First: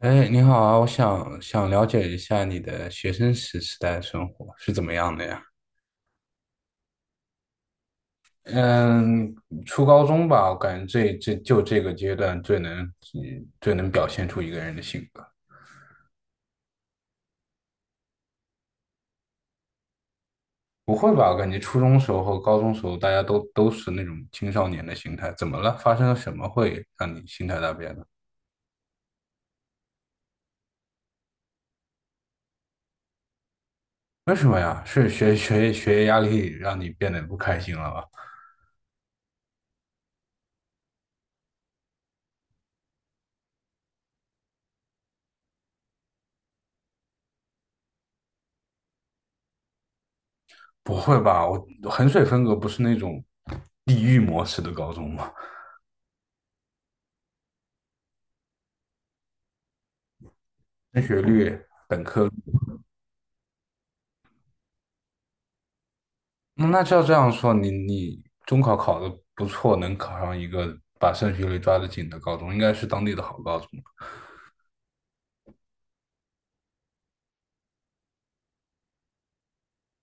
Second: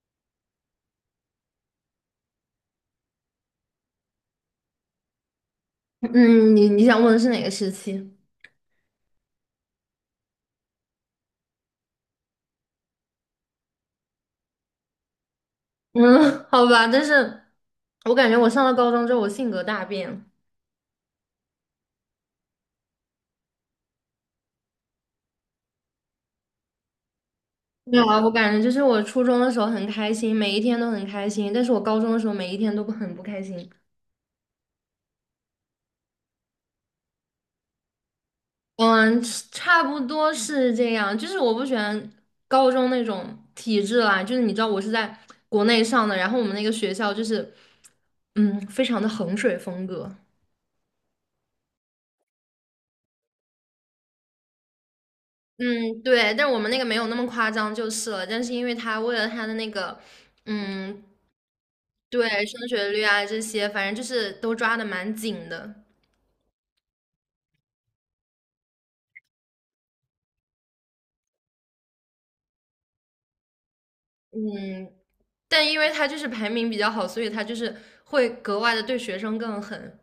哎，你好啊，我想了解一下你的学生时代生活是怎么样的呀？嗯，你想问的是哪个时期？嗯，初高中吧，我感觉这就这个阶段最能表现出一个人的性格。嗯，好吧，但是我感觉我上了高中之后，我性格大变。不会吧？我感觉初中时候和高中时候大家都是那种青少年的心态，怎么了？发生了什么会让你心态大变没呢？有啊，我感觉就是我初中的时候很开心，每一天都很开心，但是我高中的时候每一天都不很不开心。为什么呀？是学业压力让你变得不开心了吗？嗯，差不多是这样，就是我不喜欢高中那种体制啦，就是你知道我是在国内上的，然后我们那个学校就是，非常的衡水风格。不会吧？我衡水分隔不是那种地狱模式的高中吗？嗯，对，但我们那个没有那么夸张就是了。但是因为他为了他的那个，升嗯，学率。对，升学率啊这些，反正就是都抓的蛮紧的。那照这样说，你中考考得不错，能考上一个把升学率抓得紧的高中，应该是当地的好高中。嗯，但因为他就是排名比较好，所以他就是会格外的对学生更狠。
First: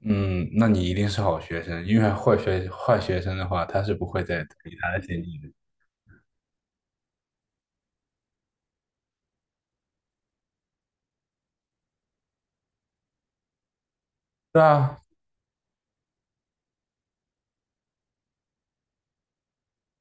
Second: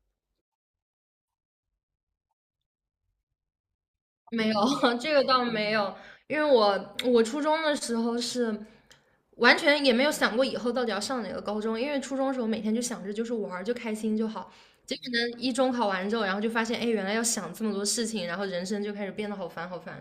嗯，那你一定是好学生，因为坏学生的话，他是不会再没有，理他的 这建个议倒的。没有，因为我初中的时候是。完全也没有想过以后到底要上哪个高中，因为初中的时候每天就想着就是玩儿就开心就好。对结啊，果呢，一中考完之后，然后就发现，哎，原来要想这么多事情，然后人生就开始变得好烦好烦。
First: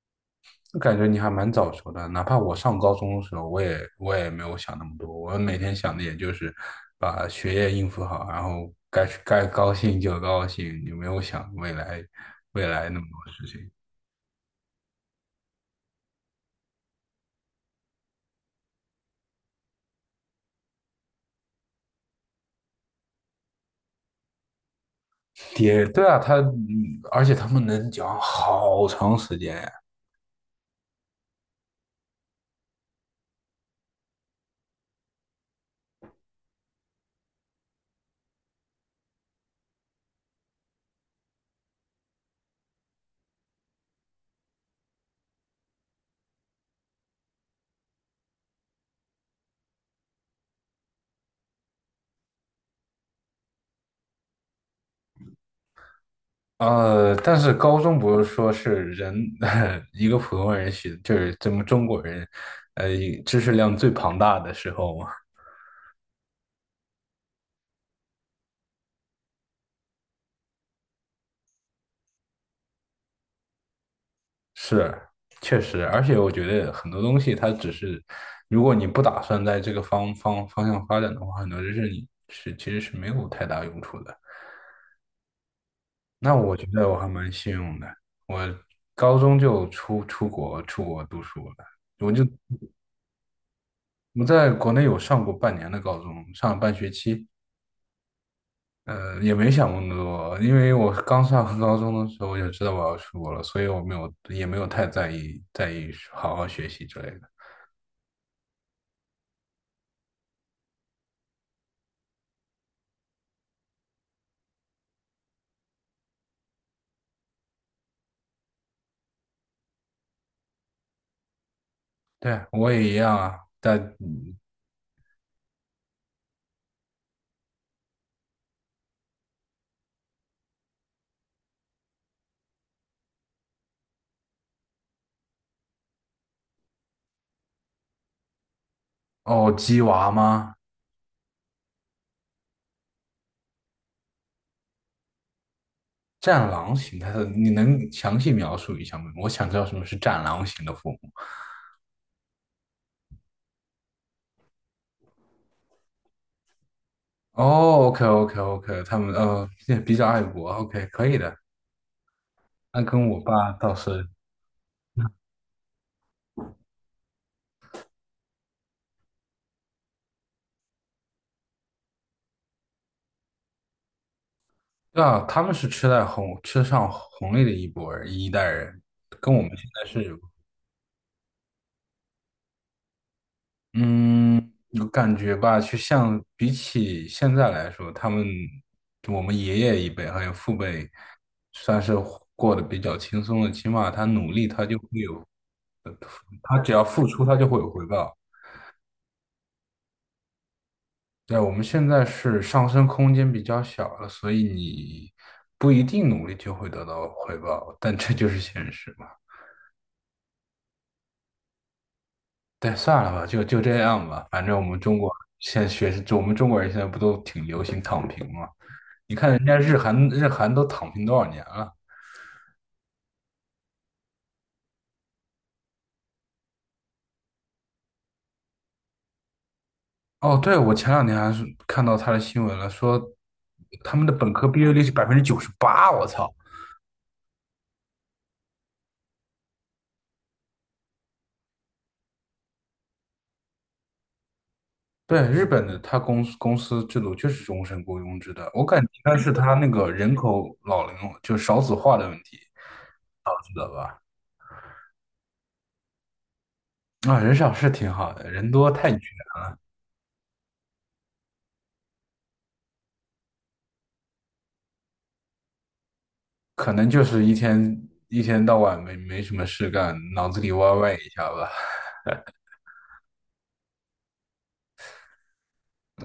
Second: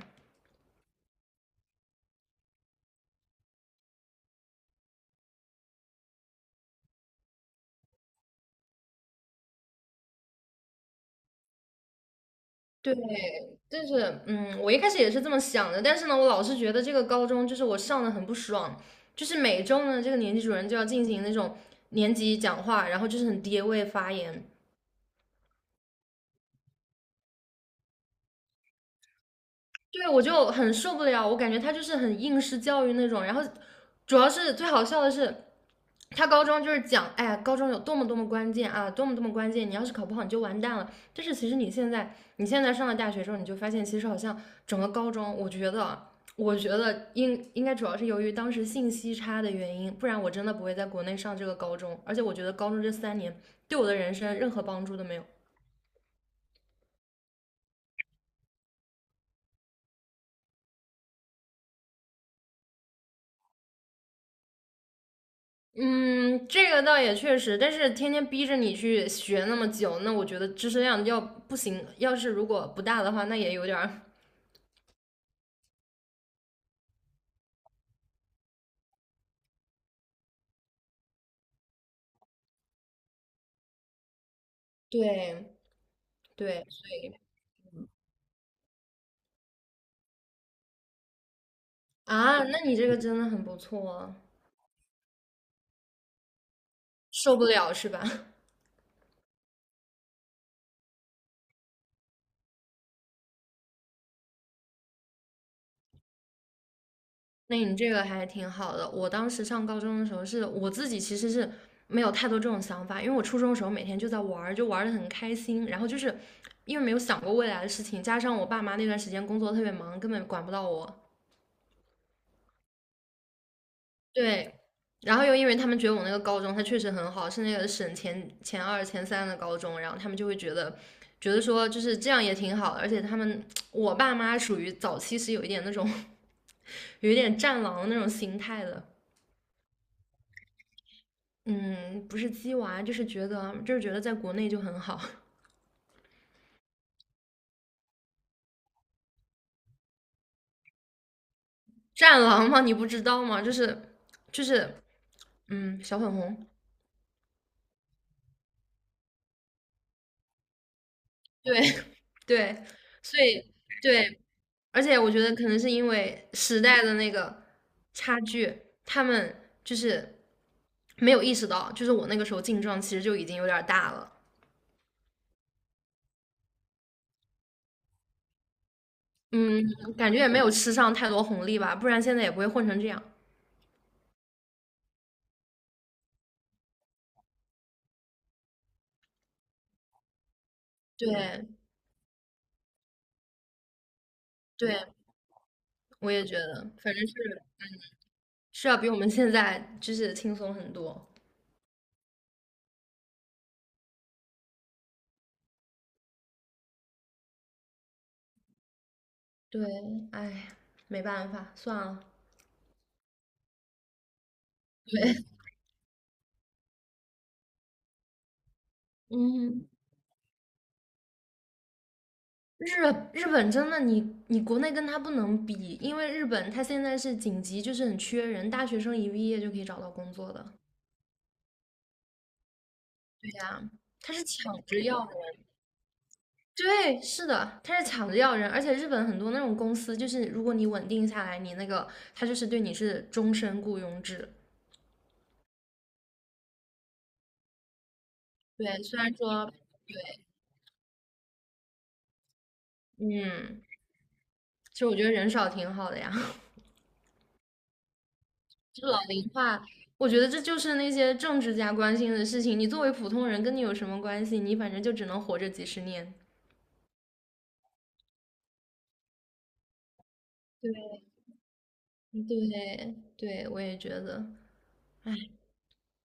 就感觉你还蛮早熟的。哪怕我上高中的时候，我也没有想那么多，我每天想的也就是把学业应付好，然后该高兴就高兴，也没有想未来对，那么多事情。就是我一开始也是这么想的，但是呢，我老是觉得这个高中就是我上的很不爽，就是每周呢，这个年级主任就要进行那种年级讲话，然后就是很爹味发言，也对啊，他，而且他们能讲好长时间呀。对我就很受不了，我感觉他就是很应试教育那种，然后主要是最好笑的是。他高中就是讲，哎呀，高中有多么多么关键啊，多么多么关键，你要是考不好你就完蛋了。但是其实你现在，你现在上了大学之后，你就发现其实好像整个高中，我觉得啊，我觉得应该主要是由于当时信息差的原因，不然我真的不会在国内上这个高中。而且我觉得高中这3年对我的人生任何帮助都没有。呃，但是高中不是说是人，一个普通人学，就是咱们中国人，呃，知识量最庞大的时候嘛。嗯，这个倒也确实，但是天天逼着你去学那么久，那我觉得知识量要不行，要是如果不大的话，那也有点儿。是，确实，而且我觉得很多东西它只是，如果你不打算在这个方向发展的话，很多知识你其实是没有太大用处的。对那我对，觉得我还蛮幸运的，我高中就出国读书了。我就啊，那你这个真的很不错啊，我在国内有上过半年的高中，上了半学期，受不了是吧？也没想过那么多，因为我刚上高中的时候我就知道我要出国了，所以我没有也没有太在意好好学习之类的。那你这个还挺好的。我当时上高中的时候是，我自己其实是没有太多这种想法，因为我初中的时候每天就在玩儿，就玩的很开心。然后就是因为没有想过未来的事情，加上我爸妈那段时间工作特别忙，根本管不到我。对，我也一样啊，但对，然后又因为他们觉得我那个高中它确实很好，是那个省前二、前三的高中，然后他们就会觉得，觉得说就是这样也挺好的，而且他们 我爸妈属于早期是有一点那种 有一点战狼那种心态的。哦，鸡娃吗？嗯，不是鸡娃，就是觉得在国内就很好。战狼型，它是？你能详细描述一下吗？我想知道什么是战狼型的父母。战狼吗？你不知道吗？就是小粉红，哦，OK OK OK,他们比较爱国，OK 可以的，对 对，那跟所我以爸倒是对，而且我觉得可能是因为时代的那个差距，他们就是没有意识到，就是我那个时候劲撞其实就已经有点儿大了。对啊，他们是吃上红利的一代人，跟我们嗯，现在感是，觉也没有吃上太多红利吧，不然现在也不会混成这样。嗯，有感觉吧？去像比起现在来说，他们就我们爷爷一辈还有父辈，对算是过得比较轻松的，起码他努力，他就对，会有，我也觉得，他只要反付正是出，他就会有回报。是要比我们现在就是轻松很多。对，我们现在是上升空间比较小了，所以你不一定努力就会得到回报，但这就是现实嘛。对，哎，没办法，算了。对，算了吧，就这样吧。反正我们中国对，现在学，就我们中国人现在不都挺流行躺平吗？你看人家嗯，日韩，日韩都躺平多少年了？日日本真的你国内跟他不能比，因为日本他现在是紧急，就是很缺人，大学生一毕业就可以找到工作哦，的。对，我前两天还是看到他的新闻了，说对呀，他们的他是本科毕抢业着率是百要分人。之九十八，我操！对，是的，他是抢着要人，而且日本很多那种公司，就是如果你稳定下来，你那个他就是对你是终身雇佣制。对，日本的他公司制度就是终身雇佣制的，我感对，觉虽应然该是说，他那个人口老龄就少子化的问题，知嗯，道吧？其实我觉得人少挺好的呀。啊，人少是挺好的，人多就太远老龄化，我觉得这就是那些政治家关心的事情。你作为普通人，跟你有什么关系？你反正就只能活着几十年。可能就是一天到晚没什么事干，脑子里歪歪一下吧。对对对，我也觉得，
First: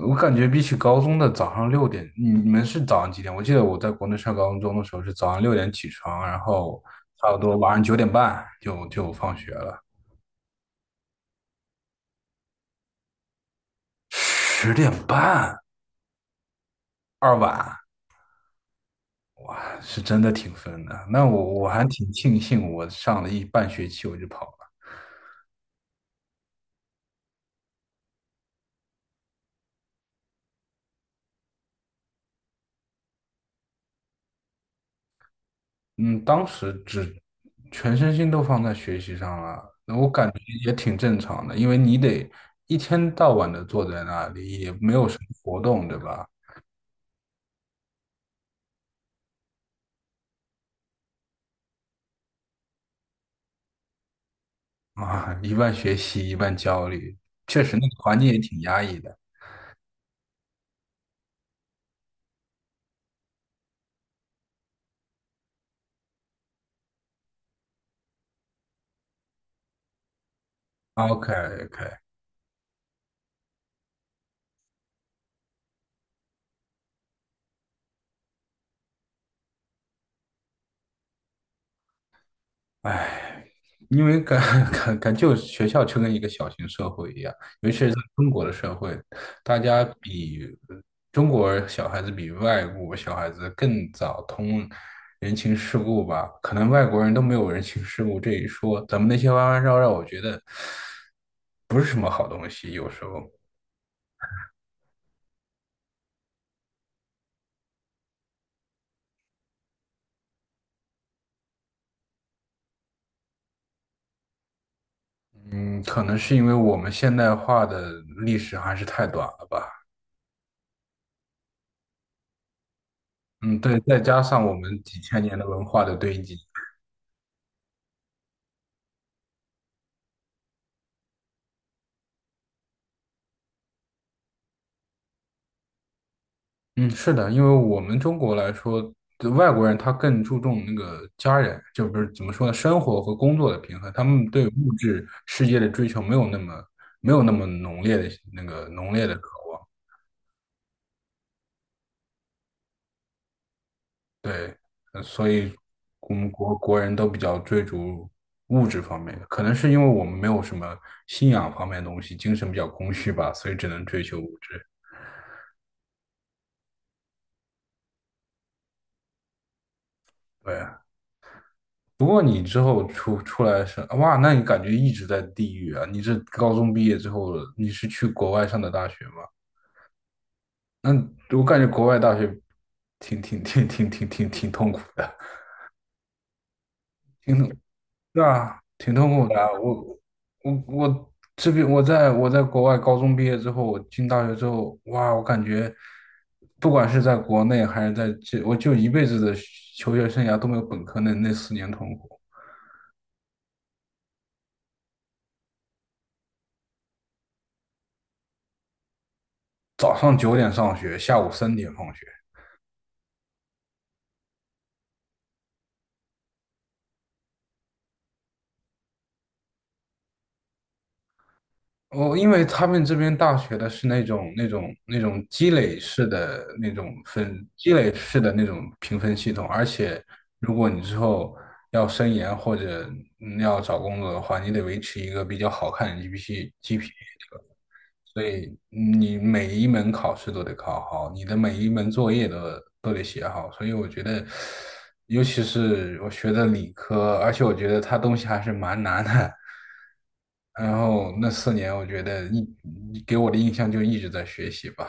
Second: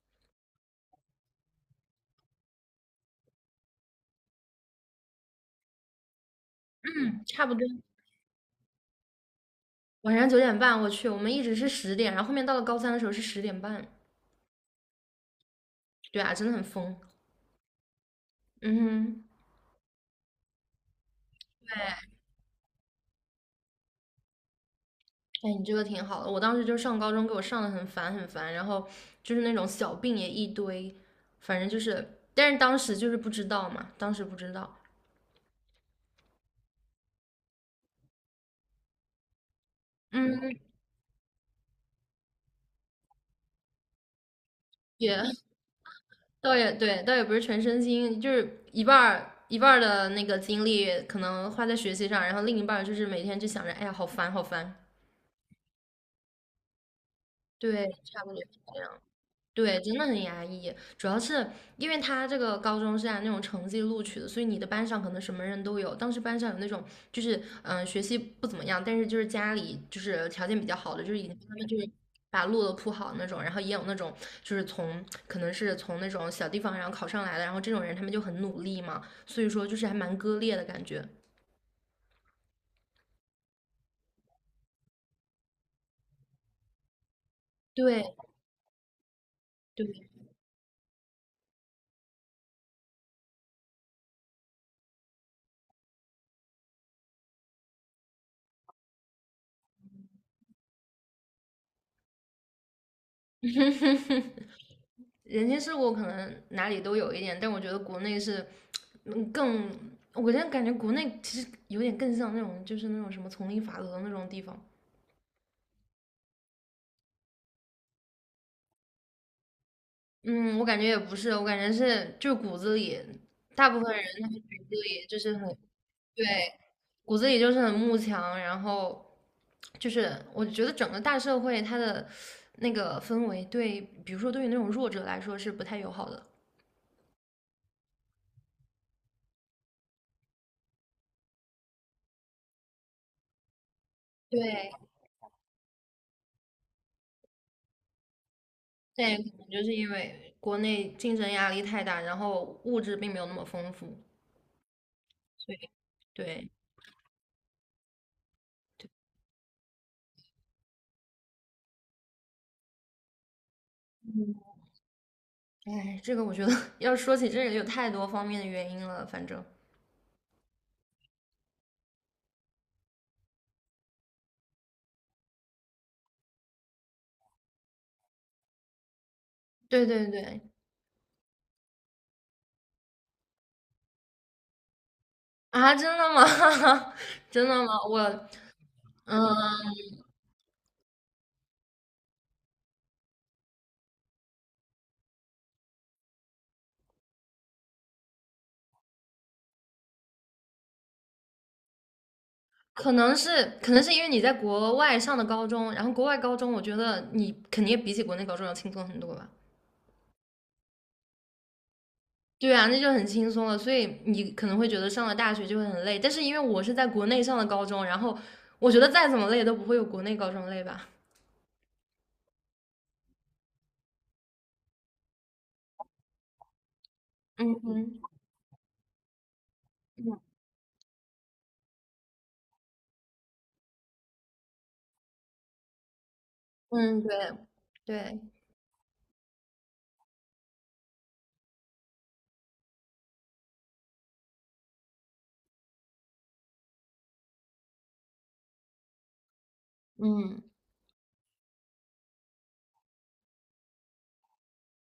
我感觉比起高中的早上六点，你们是早上几点？我记得我在国内上高中的时候是早上六点起床，然后嗯，差不差不多多。晚上9点半就放学了，晚上9点半，我去，我们一直是十点，然后后面到了高三的时候是10点半。10点半对啊，真的很疯。二晚，嗯哼，哇，是真的挺疯的。那我还哎挺庆幸，我上了一半学期我就跑了。哎，你这个挺好的。我当时就上高中，给我上的很烦很烦，然后就是那种小病也一堆，反正就是，但是当时就是不知道嘛，当时不知道。嗯，当时只全身心都放在学习上了，那我感觉嗯，也挺正常的，因为你得一天到晚的坐在那里，也没有什也 么 活动，对吧？倒也对，倒也不是全身心，就是一半儿一半儿的那个精力可能花在学习上，然后另一半儿就是每天就想着，哎呀，好烦，好烦。啊，一半学习，一半焦虑，确实那对，个环差境不也多。就挺这压抑样。的。对，真的很压抑，主要是因为他这个高中是按那种成绩录取的，所以你的班上可能什么人都有。当时班上有那种就是学习不怎么样，但是就是家里就是条件比较好的，就是已经帮他们就 OK，OK，是把路都铺好那种，然后也有那种就是从可能是从那种小地方然后考上来的，然后这种人他们就很努力嘛，所以说就是还蛮割裂的感觉。唉，因为感觉学校就跟一个小型社会一样，尤其是在对中国的社会，大家对。比中国小孩子比外国小孩子更早通人情世故吧？可能外国人都没有人情世故这一说，咱们那些弯弯绕绕，我觉得不是什么好东西。有时候，人情世故可能哪里都有一点，但我觉得国内是，更，我现在感觉国内其实有点更像那种，就是那种什么丛林法则那种地方。嗯，可能是因为我们现代化的历史还是太短了吧？嗯，我感觉也不是，我感觉是就是骨子里，嗯，大对，部分再人加他们上我骨子们几里就千是年的很，文化的堆对，积。骨子里就是很慕强，然后就是我觉得整个大社会它的那个氛围对，比如说对于那种弱者来说是不太友好的。嗯，是的，因为我们中国来说，对外国人他更注重那个家人，就不是怎么说呢，生活和工作的平衡，他们对对，物质世界的追求没有那么浓烈的对，渴可能望，就是因为国内竞争压力太大，然后物质并没有那么丰富，对，所以所以我们对，国人都比较追逐物质方面的，可能是因为我们没有什么信仰方面的东西，精神比较空虚吧，所以只能追求嗯，物质，哎，这个我觉得 要说起这个有太多方面的原因了，反正对啊。不过你之后出来是，哇，那你感觉一直在地狱啊？你这高中毕业之后，你是去国外上的大学吗？对对对那我感觉国外大学挺痛苦的，啊，真的吗？挺真痛，的吗？我对啊，挺痛嗯，苦的啊。我我这边我在国外高中毕业之后，我进大学之后，哇，我感觉不管是在国内还是在这，我就一辈子的求学生涯都没有本科那四年痛苦。可能是因为你在国外上的高中，然后国外高中我觉得你肯定比起国内高中要轻松很多吧。早上九点上学，下午3点放学。对啊，那就很轻松了。所以你可能会觉得上了大学就会很累，但是因为我是在国内上的高中，然后我觉得再怎么累都不会有国内高中累吧。哦，因为他们这边大学的是那种那种那种积累式的那种 分嗯积累哼，式的那种评分系统，而且嗯如果你之后要升研或者要找工作的话，你得维持一个比较好看的 g p A，嗯，对对，所以你每一门考试都得考好，你的每一门作业都得写好，所以我觉得，尤其是我学的理科，而且我觉得它东西还是蛮难的。嗯然后那四年，我觉得给我的印象就一直在学习吧。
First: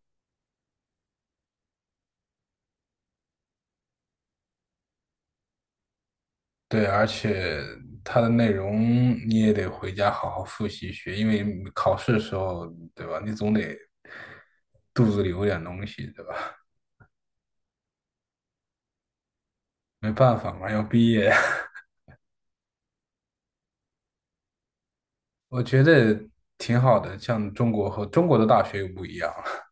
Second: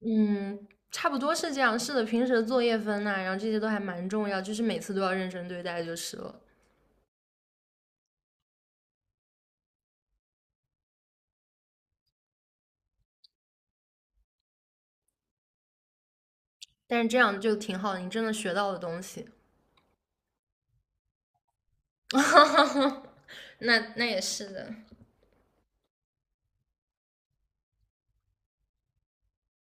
嗯，差不多是这样。是的，平时的作业分呐、然后这些都还蛮重要，就是每次都要认真对待就是了。对，而且它的内容你也得回家好好复习学，因为考试的时候，对吧？你总得肚子里有点东西，对吧？但是这样就挺好的，你真的学到了东西。没办法嘛，要毕业。那也是的，我觉得挺好的，像中国和中国的大学又不一样了。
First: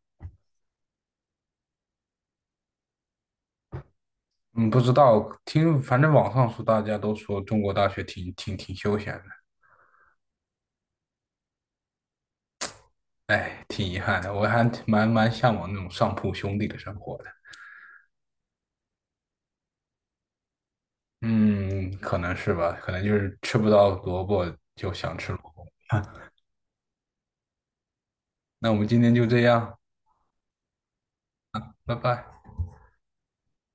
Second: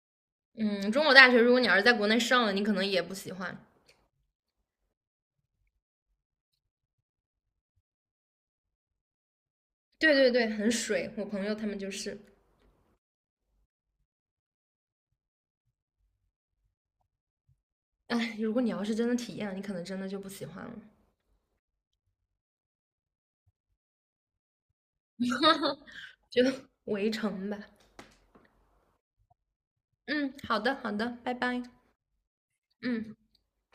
嗯，中国大学如果你要是在国内上了，你可能也不喜欢。嗯，不知道，听反正网上说大家都说中国大学挺休闲的，对对对，很水。我朋友他们就是，哎，挺遗憾的。我还蛮向往那种上铺兄弟的生活的。哎，如果你要是真的体验了，你可能真的就不喜欢了，嗯，可能是吧，可能就是吃不到萝卜就想吃萝卜。就 围城吧。那我们今天就这样，嗯，好的好的，拜拜。拜拜。嗯。